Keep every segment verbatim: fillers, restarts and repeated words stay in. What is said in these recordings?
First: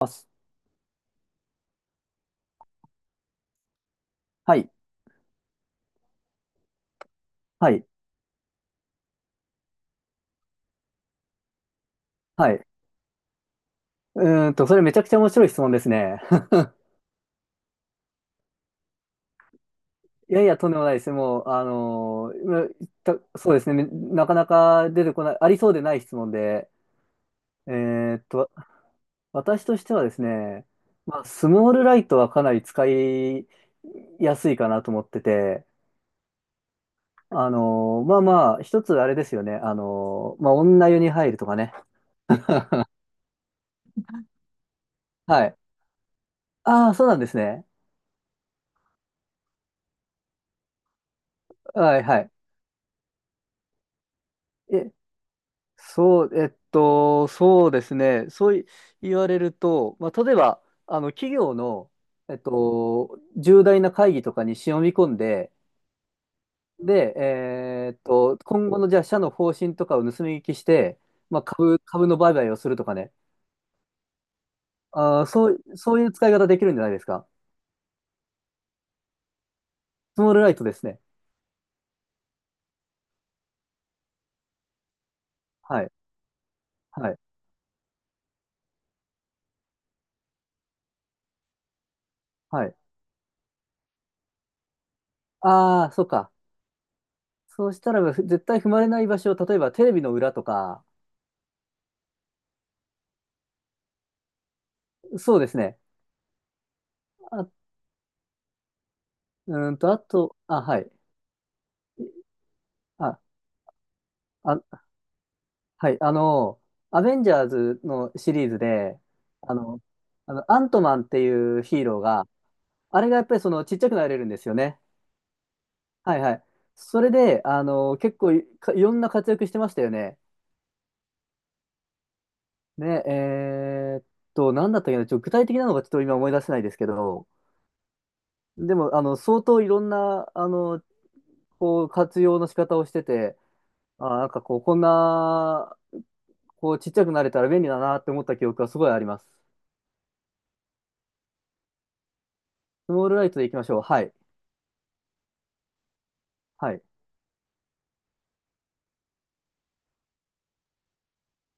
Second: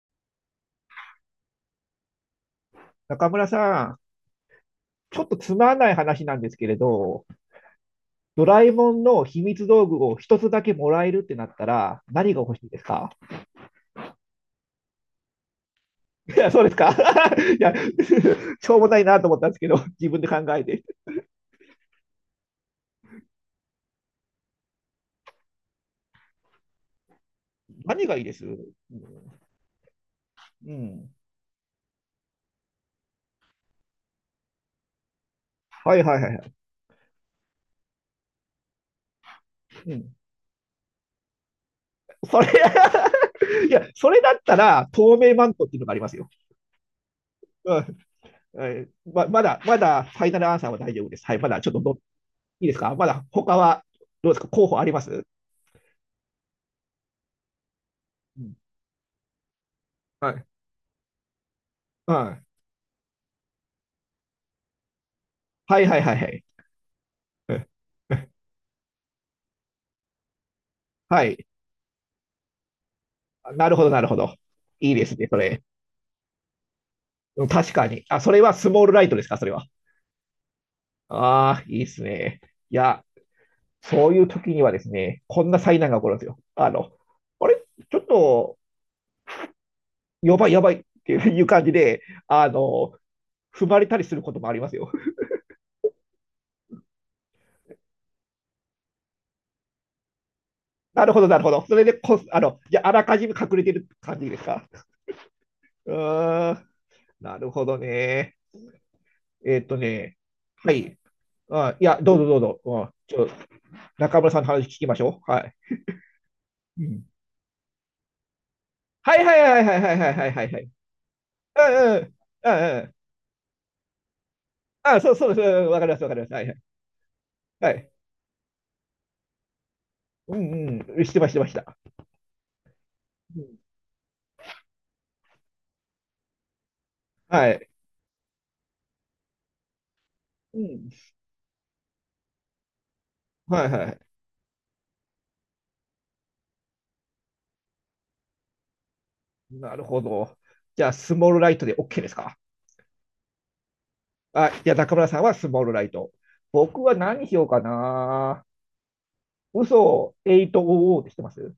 あす中村さん、はい。ちょっとつまんない話なんですけれど、はい。ドラえもんの秘密道具を一つだけもらえるってなったら、何がは欲しい。いですか？うーんと、それめちゃくちゃ面白い質問ですね。いや、そうで すか？ いや、しょうもないなと思ったんですけど、自分でい考やいや、えとんでて。もないです。もう、あのー今言ったそうですね。なかなか出てこない、ありそうでない質問で。え何がーいいっです？と、私としてはですね、うん。まあ、スモールライトはかなり使いやすいかなと思ってて、はいはいはいはい。あのーまあまあ、一つあれですよね。あうん、のーまあ、女湯に入るとかね。それ いや、それだったら、透明はマンい。トっていうのがありますよ。ああ、そうなんですね。うん。え、ま、まだ、まだ、ファイナルアンサーは大丈夫です。はい、まだちょっとど、はい、はい。いいですか？まだ、他は、どうですか？候補あります？そう、えっと、そうですね。うそん。うい言われると、まあ、は例えい。ば、あの、企業の、はえっい。と、重大な会議とかに忍び込んで、はいはいはいはい。で、うん。えーっうん。と、今後の、じゃあ、社の方針とかを盗み聞きして、はまあ、い。株、株の売買をするとかね。なるほど、なるほど。いいですあね、ー、そそう、れ。そういう使い方できるんじゃないですか。うん、確かに。あ、それはスモールライトですか、それは。スモールライトですね。ああ、いいですね。いや、そういう時にはですね、こんな災はい、難が起こるんですよ。あの、はい、あれ、ちょっと、やばい、やばいっていう感じで、あはい。の、踏まれたりすることもありますよ。ああ、そうか。そうしたら、絶対踏まれない場所を、例えば、テレビの裏とか、なるほど、なるほど。それでこ、あの、じゃあ、あらかじめ隠れてる感じですか。そうですね。うーん、なあ、るうほどね。えっーとんと、あね、と、あ、ははい。い。あ、いや、どうぞどうぞ。あ、ちあ、ょ、中村さんの話聞あ、きましょう。はい。はい、あの、うアん。ベンジャーズのシリーズで、はいはいあはいはいの、はいはいはいあはいの、はアい。ントマンっていううヒーんローうん。が、うんうん。あれがやっぱりそのちっちゃくなれるんですよね。あ、そうそうそう。わかりますわかはりいます。ははい。いはい。それで、あはい。の、結構い、かいろんな活躍してましたよね。うんうん。してました、してました。ね、うん。えーっと、なんだったっけな、ちょ、具体的なのがちょっと今思い出せないですけど、はい。でも、あの、相当いろんな、あうの、ん。こう、活用の仕方をしてて、はいはい。あー、なんかこう、こんな、こう、ちっちゃくなれたら便利だなって思った記憶がすごいあります。なるほど。じゃあ、スモールライトで OK ですか？スモールライトでいきましょう。はい。あ、じゃあ中村さんはスモールライト。は僕い。は何しようかな。嘘をはっぴゃく ってしてます？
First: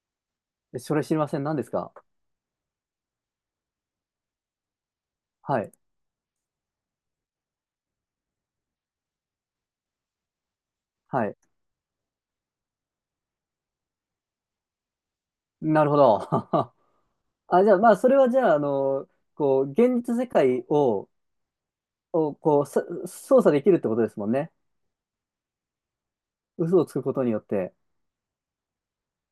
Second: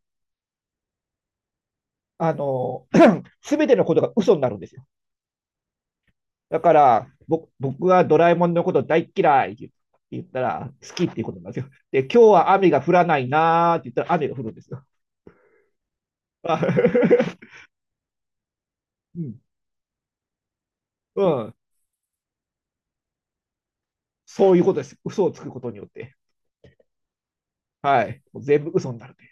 えそれ知りません。何ですか。あの、すべてのことが嘘になるんですよ。はい。だから、僕僕はドラえもんのこと大嫌いって言ったら、好きっていうはこい。となんですよ。で、今日は雨が降らないなーって言ったら雨が降るんですよ。なるほど。あ、じゃあ、まあ、それはじゃあ、あの、うん、こう、現実世界を、うん、をこう、さ操作できるってことですもんそね。ういうことです。嘘をつくことによって。嘘をつくことによって。はい。もう全部嘘になるって。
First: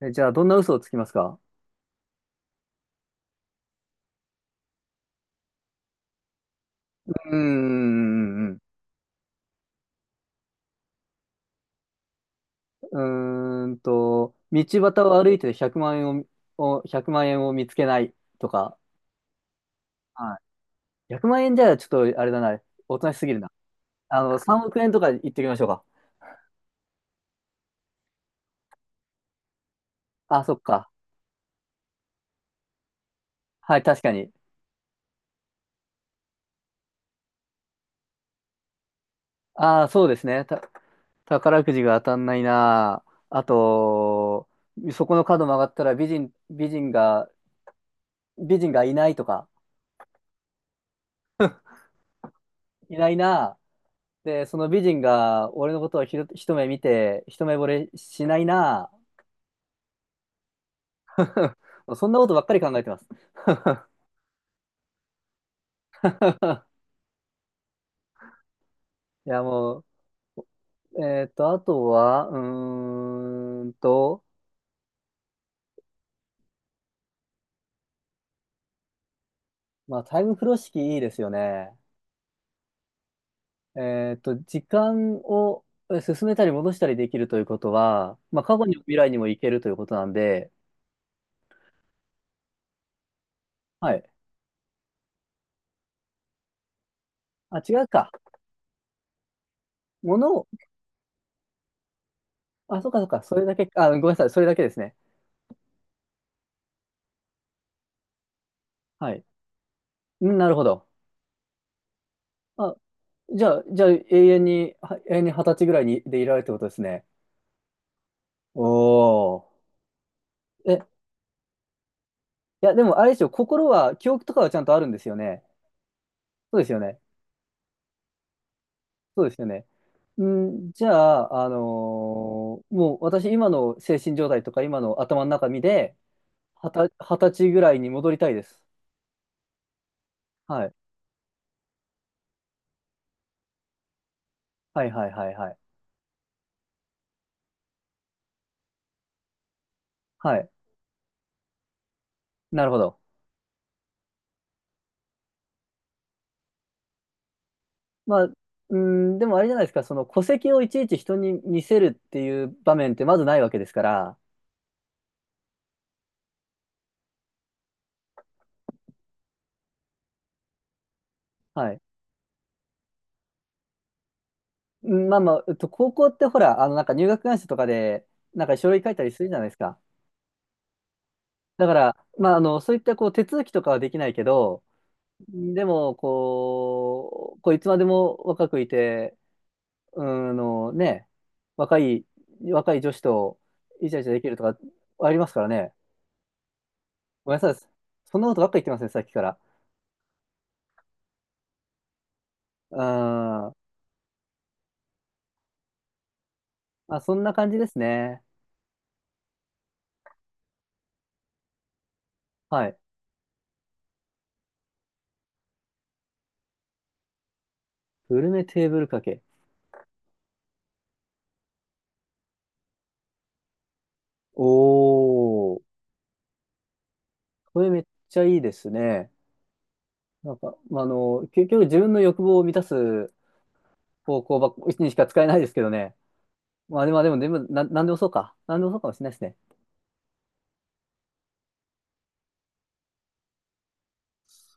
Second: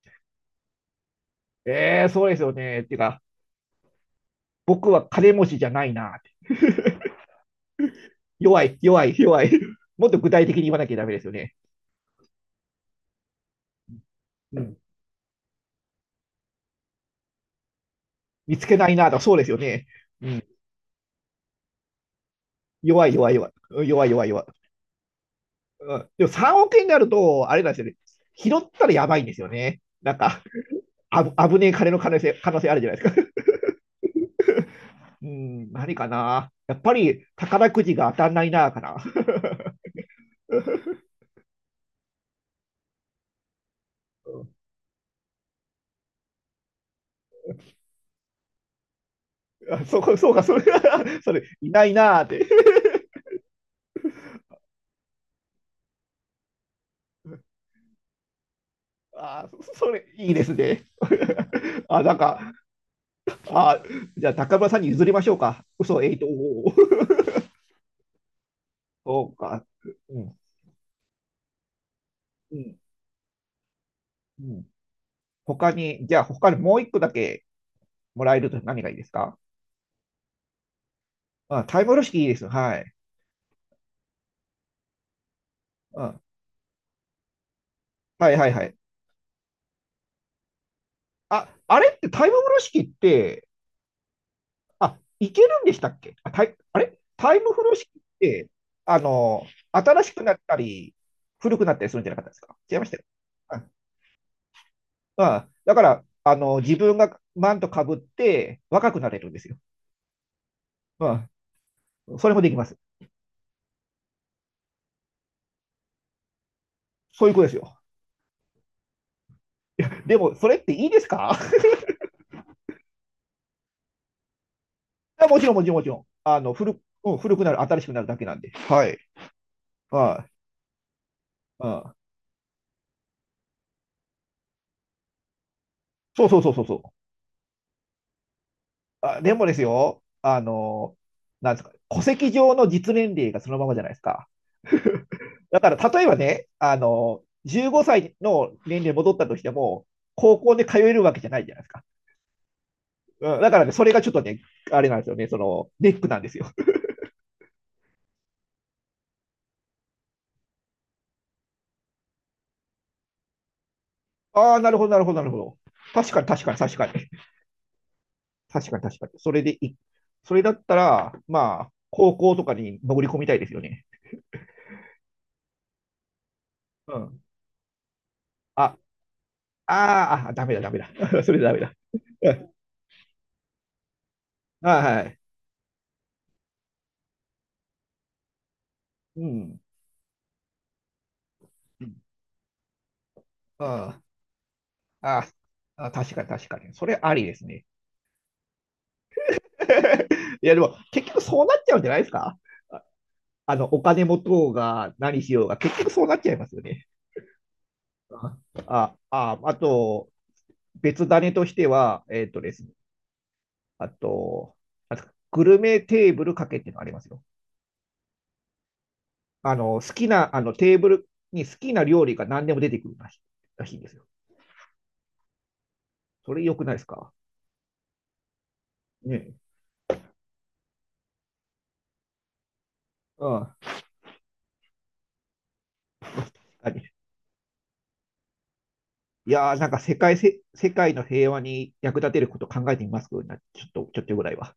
え、じゃあ、どんな嘘をつきますか。えーそうですよね。っていうか、僕は金持ちじゃないなーって。うーん、弱い、弱い、弱い。もっと具体的に言わなきゃダメですよね。うーんと、う道ん、端を歩いてひゃくまん円を、を、万円を見つけないと見つけか。ないなーと、そうですよね。うはい。ん、ひゃくまん円じゃちょっと、あれだな。お弱とない、しす弱い、ぎる弱い。な。うん、弱い、あ弱い、弱い、弱い、弱い、の、弱3い。億円とか言っておきましょうか。うん、でもさんおく円になると、あれなんですよね。拾ったらやばいんですよね。なんか、あ、そっか。あぶ、危ねえ金の可能性可能性あるじゃないですか。はい、確かに。うん、何かな。やっぱり宝くじが当たんないな、かな。ああ、そうですね。た、宝くじが当たんないなあ。あと、そこの角曲がったら美人、美人が、美人がいないとか、あ、そうか、そうか、それ それ、いないなーって。いないなあ。で、その美人が俺のことをひろ一目見て、一目惚れしないな あ、それ、いいですね。あ。あ、そんなんなことばっか、かり考えてます。あ、 じゃあ、高村さんに譲りましょうか。嘘、えいと、おー、そいうや、か。もうん、う、えーっと、あとは、ううん、ーんと、うん。他に、じゃあ、他にもう一個だけもらえると何がいいですか？まあ、タイム風呂敷いいですよまあ、ね。タイムロ式いいです。はい。えっと、時間をえうん、進めたり戻したりできるということは、はいまあ、はい過は去い。にも未来にも行けるということなんで、あ、あれってタイム風呂敷って、はい。あ、いけるんでしたっけ？あ、タイ、あれタイムあ、風呂違敷うっか。て、あの、新しもくなのっを、たり、古くなったりするんじゃなかったですか？違いあ、まそしうたかよ。そうか。それだあ、け、あ、ごめんなさい。それだけですね。まあ、だから、あの、自分がマントかぶって若くなはれい。るんですよ。うん、なるほど。まあ、それもできまあ、す。じゃあ、じゃあ、永遠に、は永遠に二十歳ぐらいにでいられるってことですね。そういうことですよ。おー。でも、それってえ、いいいですか？ や、でも、あれでしょ、心は、記憶とかはちゃんとあるんですよあ、もね。ちろん、もちろん、もちろん。あの、そうです古く、よね。うん、古くなる、新しくなるだけなんで。はい。そうですよね。あん、じゃあ、ああ、ああ、のーもう私、今の精神状態とか、今の頭の中身で、そうそうそうそうはそう。た、二十歳ぐらいに戻りたいです。あ、でもですよ、あはい。の、なんですか、戸籍上の実年齢がそのままじゃないですか。はいはいはいはい。だから、例えばね、あの、じゅうごさいの年齢に戻ったとしても、は高い。校で通えるわけじゃないじゃないですか。なるほど。うん、だからね、それがちょっとね、あれなんですよね、その、ネックなんですよ。まあ、うん、でもあれじゃないですか、その戸籍をいちいち人に見せるっていう場面ってまずないわけですから、ああ、なるほど、なるほど、なるほど。確かに、確かに、確かに。確かに、確かに。それでい、それだったら、まあ、はい。高校とかに潜り込みたいですよね。うんまあまあ、えっと、高校ってほら、あの、なんかう入ん。学願書とかで、なんか書あ、類書いたりするじゃないですか。あーあ、ダメだ、ダメだ。それダメだだ。から、うまあ、あん。の、そういったこう手続きとかはできないけど、あー、はい。でも、こう、こういつまでも若くいて、うん。うーんのね、若い、若い女子とうん、イチャあイチャできるとかありまあ、すからね。あ、確かに、確かに。それありごでめんすなさね。い。そんなことばっか言ってますね、さっきから。いや、でも結局そうなっちゃうんじゃないですか？うあ、ーん。あの、お金持とうが何しようが結局そうなっちゃいますよね。あ、そんな感じですね。あ、あ、ああと、別種としては、えっとですはね、い。あと、あと、グルメテーブルかけっていうのがありますよ。グルメテーブル掛け。あの、好きな、あの、テーブルに好きな料理が何でも出てくるらしいらしいんですよ。おー。それ良くないですか？これめっちゃいいですね。ね。なんか、まあ、あの、結局自分の欲望を満たすうん。方向ばっにしか使えないですけどね。確かまあでに。も、でも、でも、な、なんでもそうか。なんでもそうかもしれないですいね。やー、なんか世界せ、世界の平和に役立てること考えてみますな、ちょっと、ちょっとぐらいは。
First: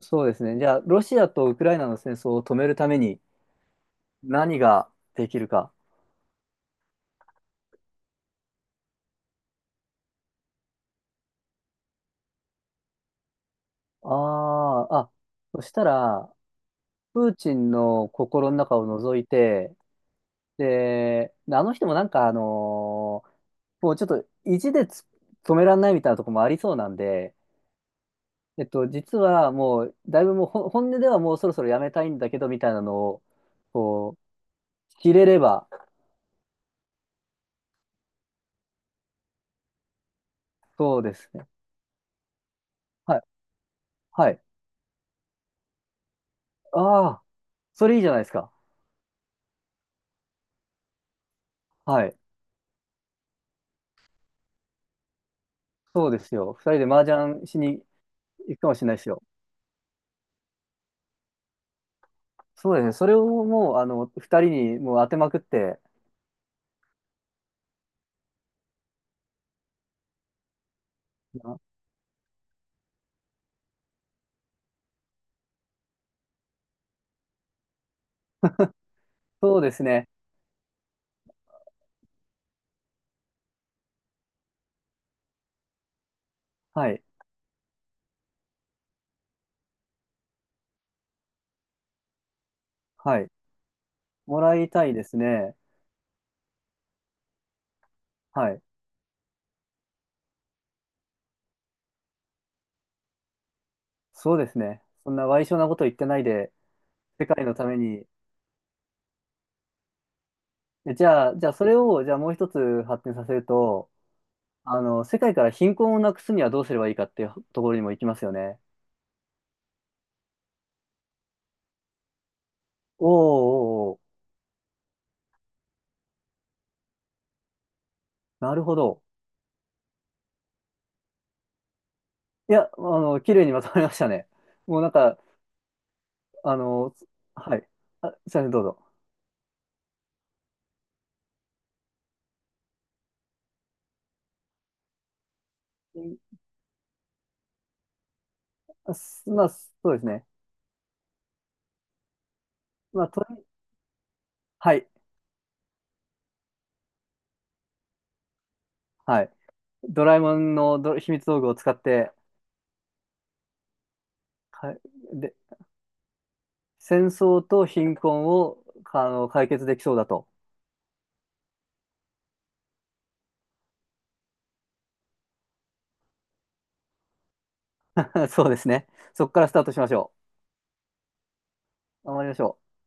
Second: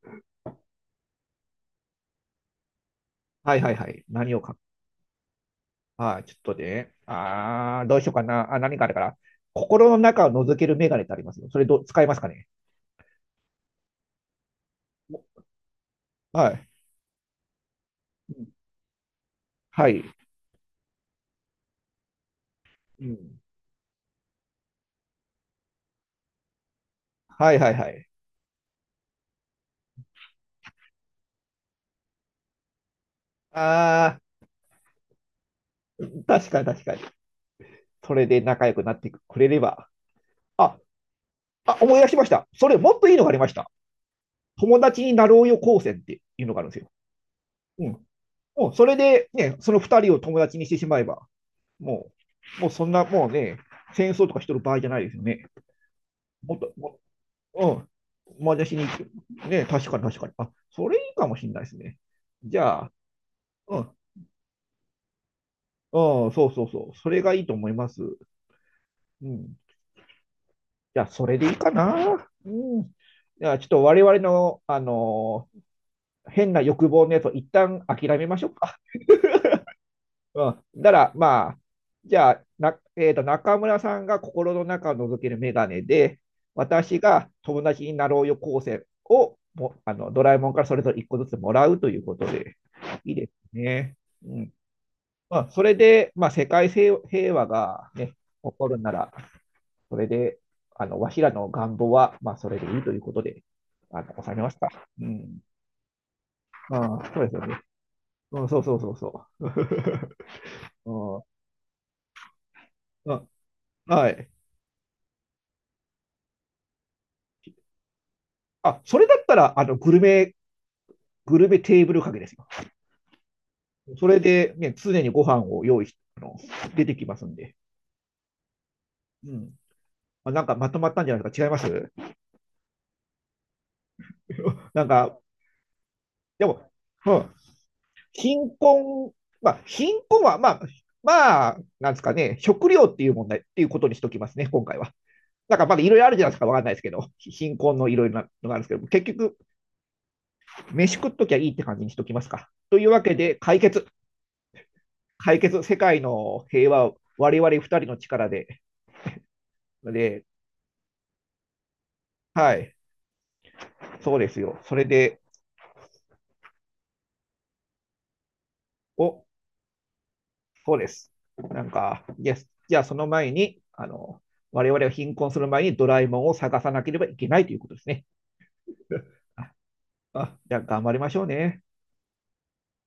そうですね。じゃあ、ロシアとウクライナの戦争を止めるためにはいはいはい。何をか、何ができるか。はい、ちょっとね。あー、どうしようかな。あ、何かあるから。心の中を覗けるメガネってありますよ。それどう、使いますかね。ああ、あ、そしたら、はい。プーチンのうん。心の中を覗いて、はい。で、あの人もなんか、あうのーん。もうちょっと意地でつ止めらんないみたいなところもありそうなんで、はいはいはい。えっと、実はもう、だいぶもうほ本音ではもうそろそろやめたいんだけど、みたいなのを、こあう、知れれば、ー、確かに、確かに。それで仲良くなってくれれば。あ、そうですね。あ、思い出しました。それもっといいはい、のがありました。はい。友達になろうよ高専っていうのがあるんですよ。ああ、そうれん。いいじゃないですか。もうそれでね、その二人を友達にしてしまえば。はもい。う、もうそんな、もうね、戦争とかしてる場合じゃないですよね。そうですよ。もっ二と、人でも麻雀しうにん、ま行くだかもししに、れないですよ。ね、確かに、確かに。あ、それいいかもしれないですね。じそうでゃすあ、ね。それをもう、うあん、の、二人にもう当てまくって、うん、そうそうそう、それがいいと思います。うん。じゃあ、それでいいあかな。うん。じゃあ、ちょっと我々の、あのー変な欲望のやつを一旦諦めましょうか。そうですね。うん。だから、まあ、じゃあ、な、えっと、中村さんが心の中を覗けるメガネで、は私い。が友達になろうよ構成をも、あの、ドラえもんからそれぞれいっこずつもらうということで、いいはでい。すね。うもん。らいたいですまあ、ね。それで、まあ、世界平平和がね、起はい。こるなら、それで、あの、わしらの願望は、まあ、それでいいということで、あの、収そめうでましすた。ね。うそんなん。賠償なこと言ってないで、まあ、そう世です界よのね。ために。うん、そうそうそうそう。えじうゃあ、じゃあ、それを、じゃあもう一つ発ん、展うさん、せると、はい。あの、世界から貧困をなくすにはどうすればいいかっていうところにも行きますよね。あ、それだったら、あの、グルメ、グルメテーブルかけですよ。おーおーおそれで、ね、常にご飯を用意し、あの、出てきますんで。ーなるほど。うん。まあ、なんかまとまったんじゃないですか？違います？いや、あの、綺麗にまとまりましたね。もうなんなんか、か、であも、の、うん。はい。あ、すいません、貧どうぞ。困、まあ、貧困は、まあ、まあ、なんですかね、食料っていう問題っていうことにしときますね、今回は。なんかまだいろいうろあんるじゃないですか、わかんないですけど、貧困のいろいろなのがあるんですけど、あ結す局、まあ、そうですね。飯食っときゃいいって感じにしときますか。というわまあ、けとで、り、解決、はい、解決、世界の平和を我々二人の力で、はい。ドラえで、もんのど秘密道具を使って、はい、そうですよ。かそい、れで、で、戦争と貧困を、あお、の、解決できそうだと。そうです。なんか、イエス。じゃあその前に、あの、我々が貧困する前にドラえもんを探さなければいけないということですね。そうですね。そこ からスタートしましょあ、じゃあ頑張りましょうね。う。頑張りましょう。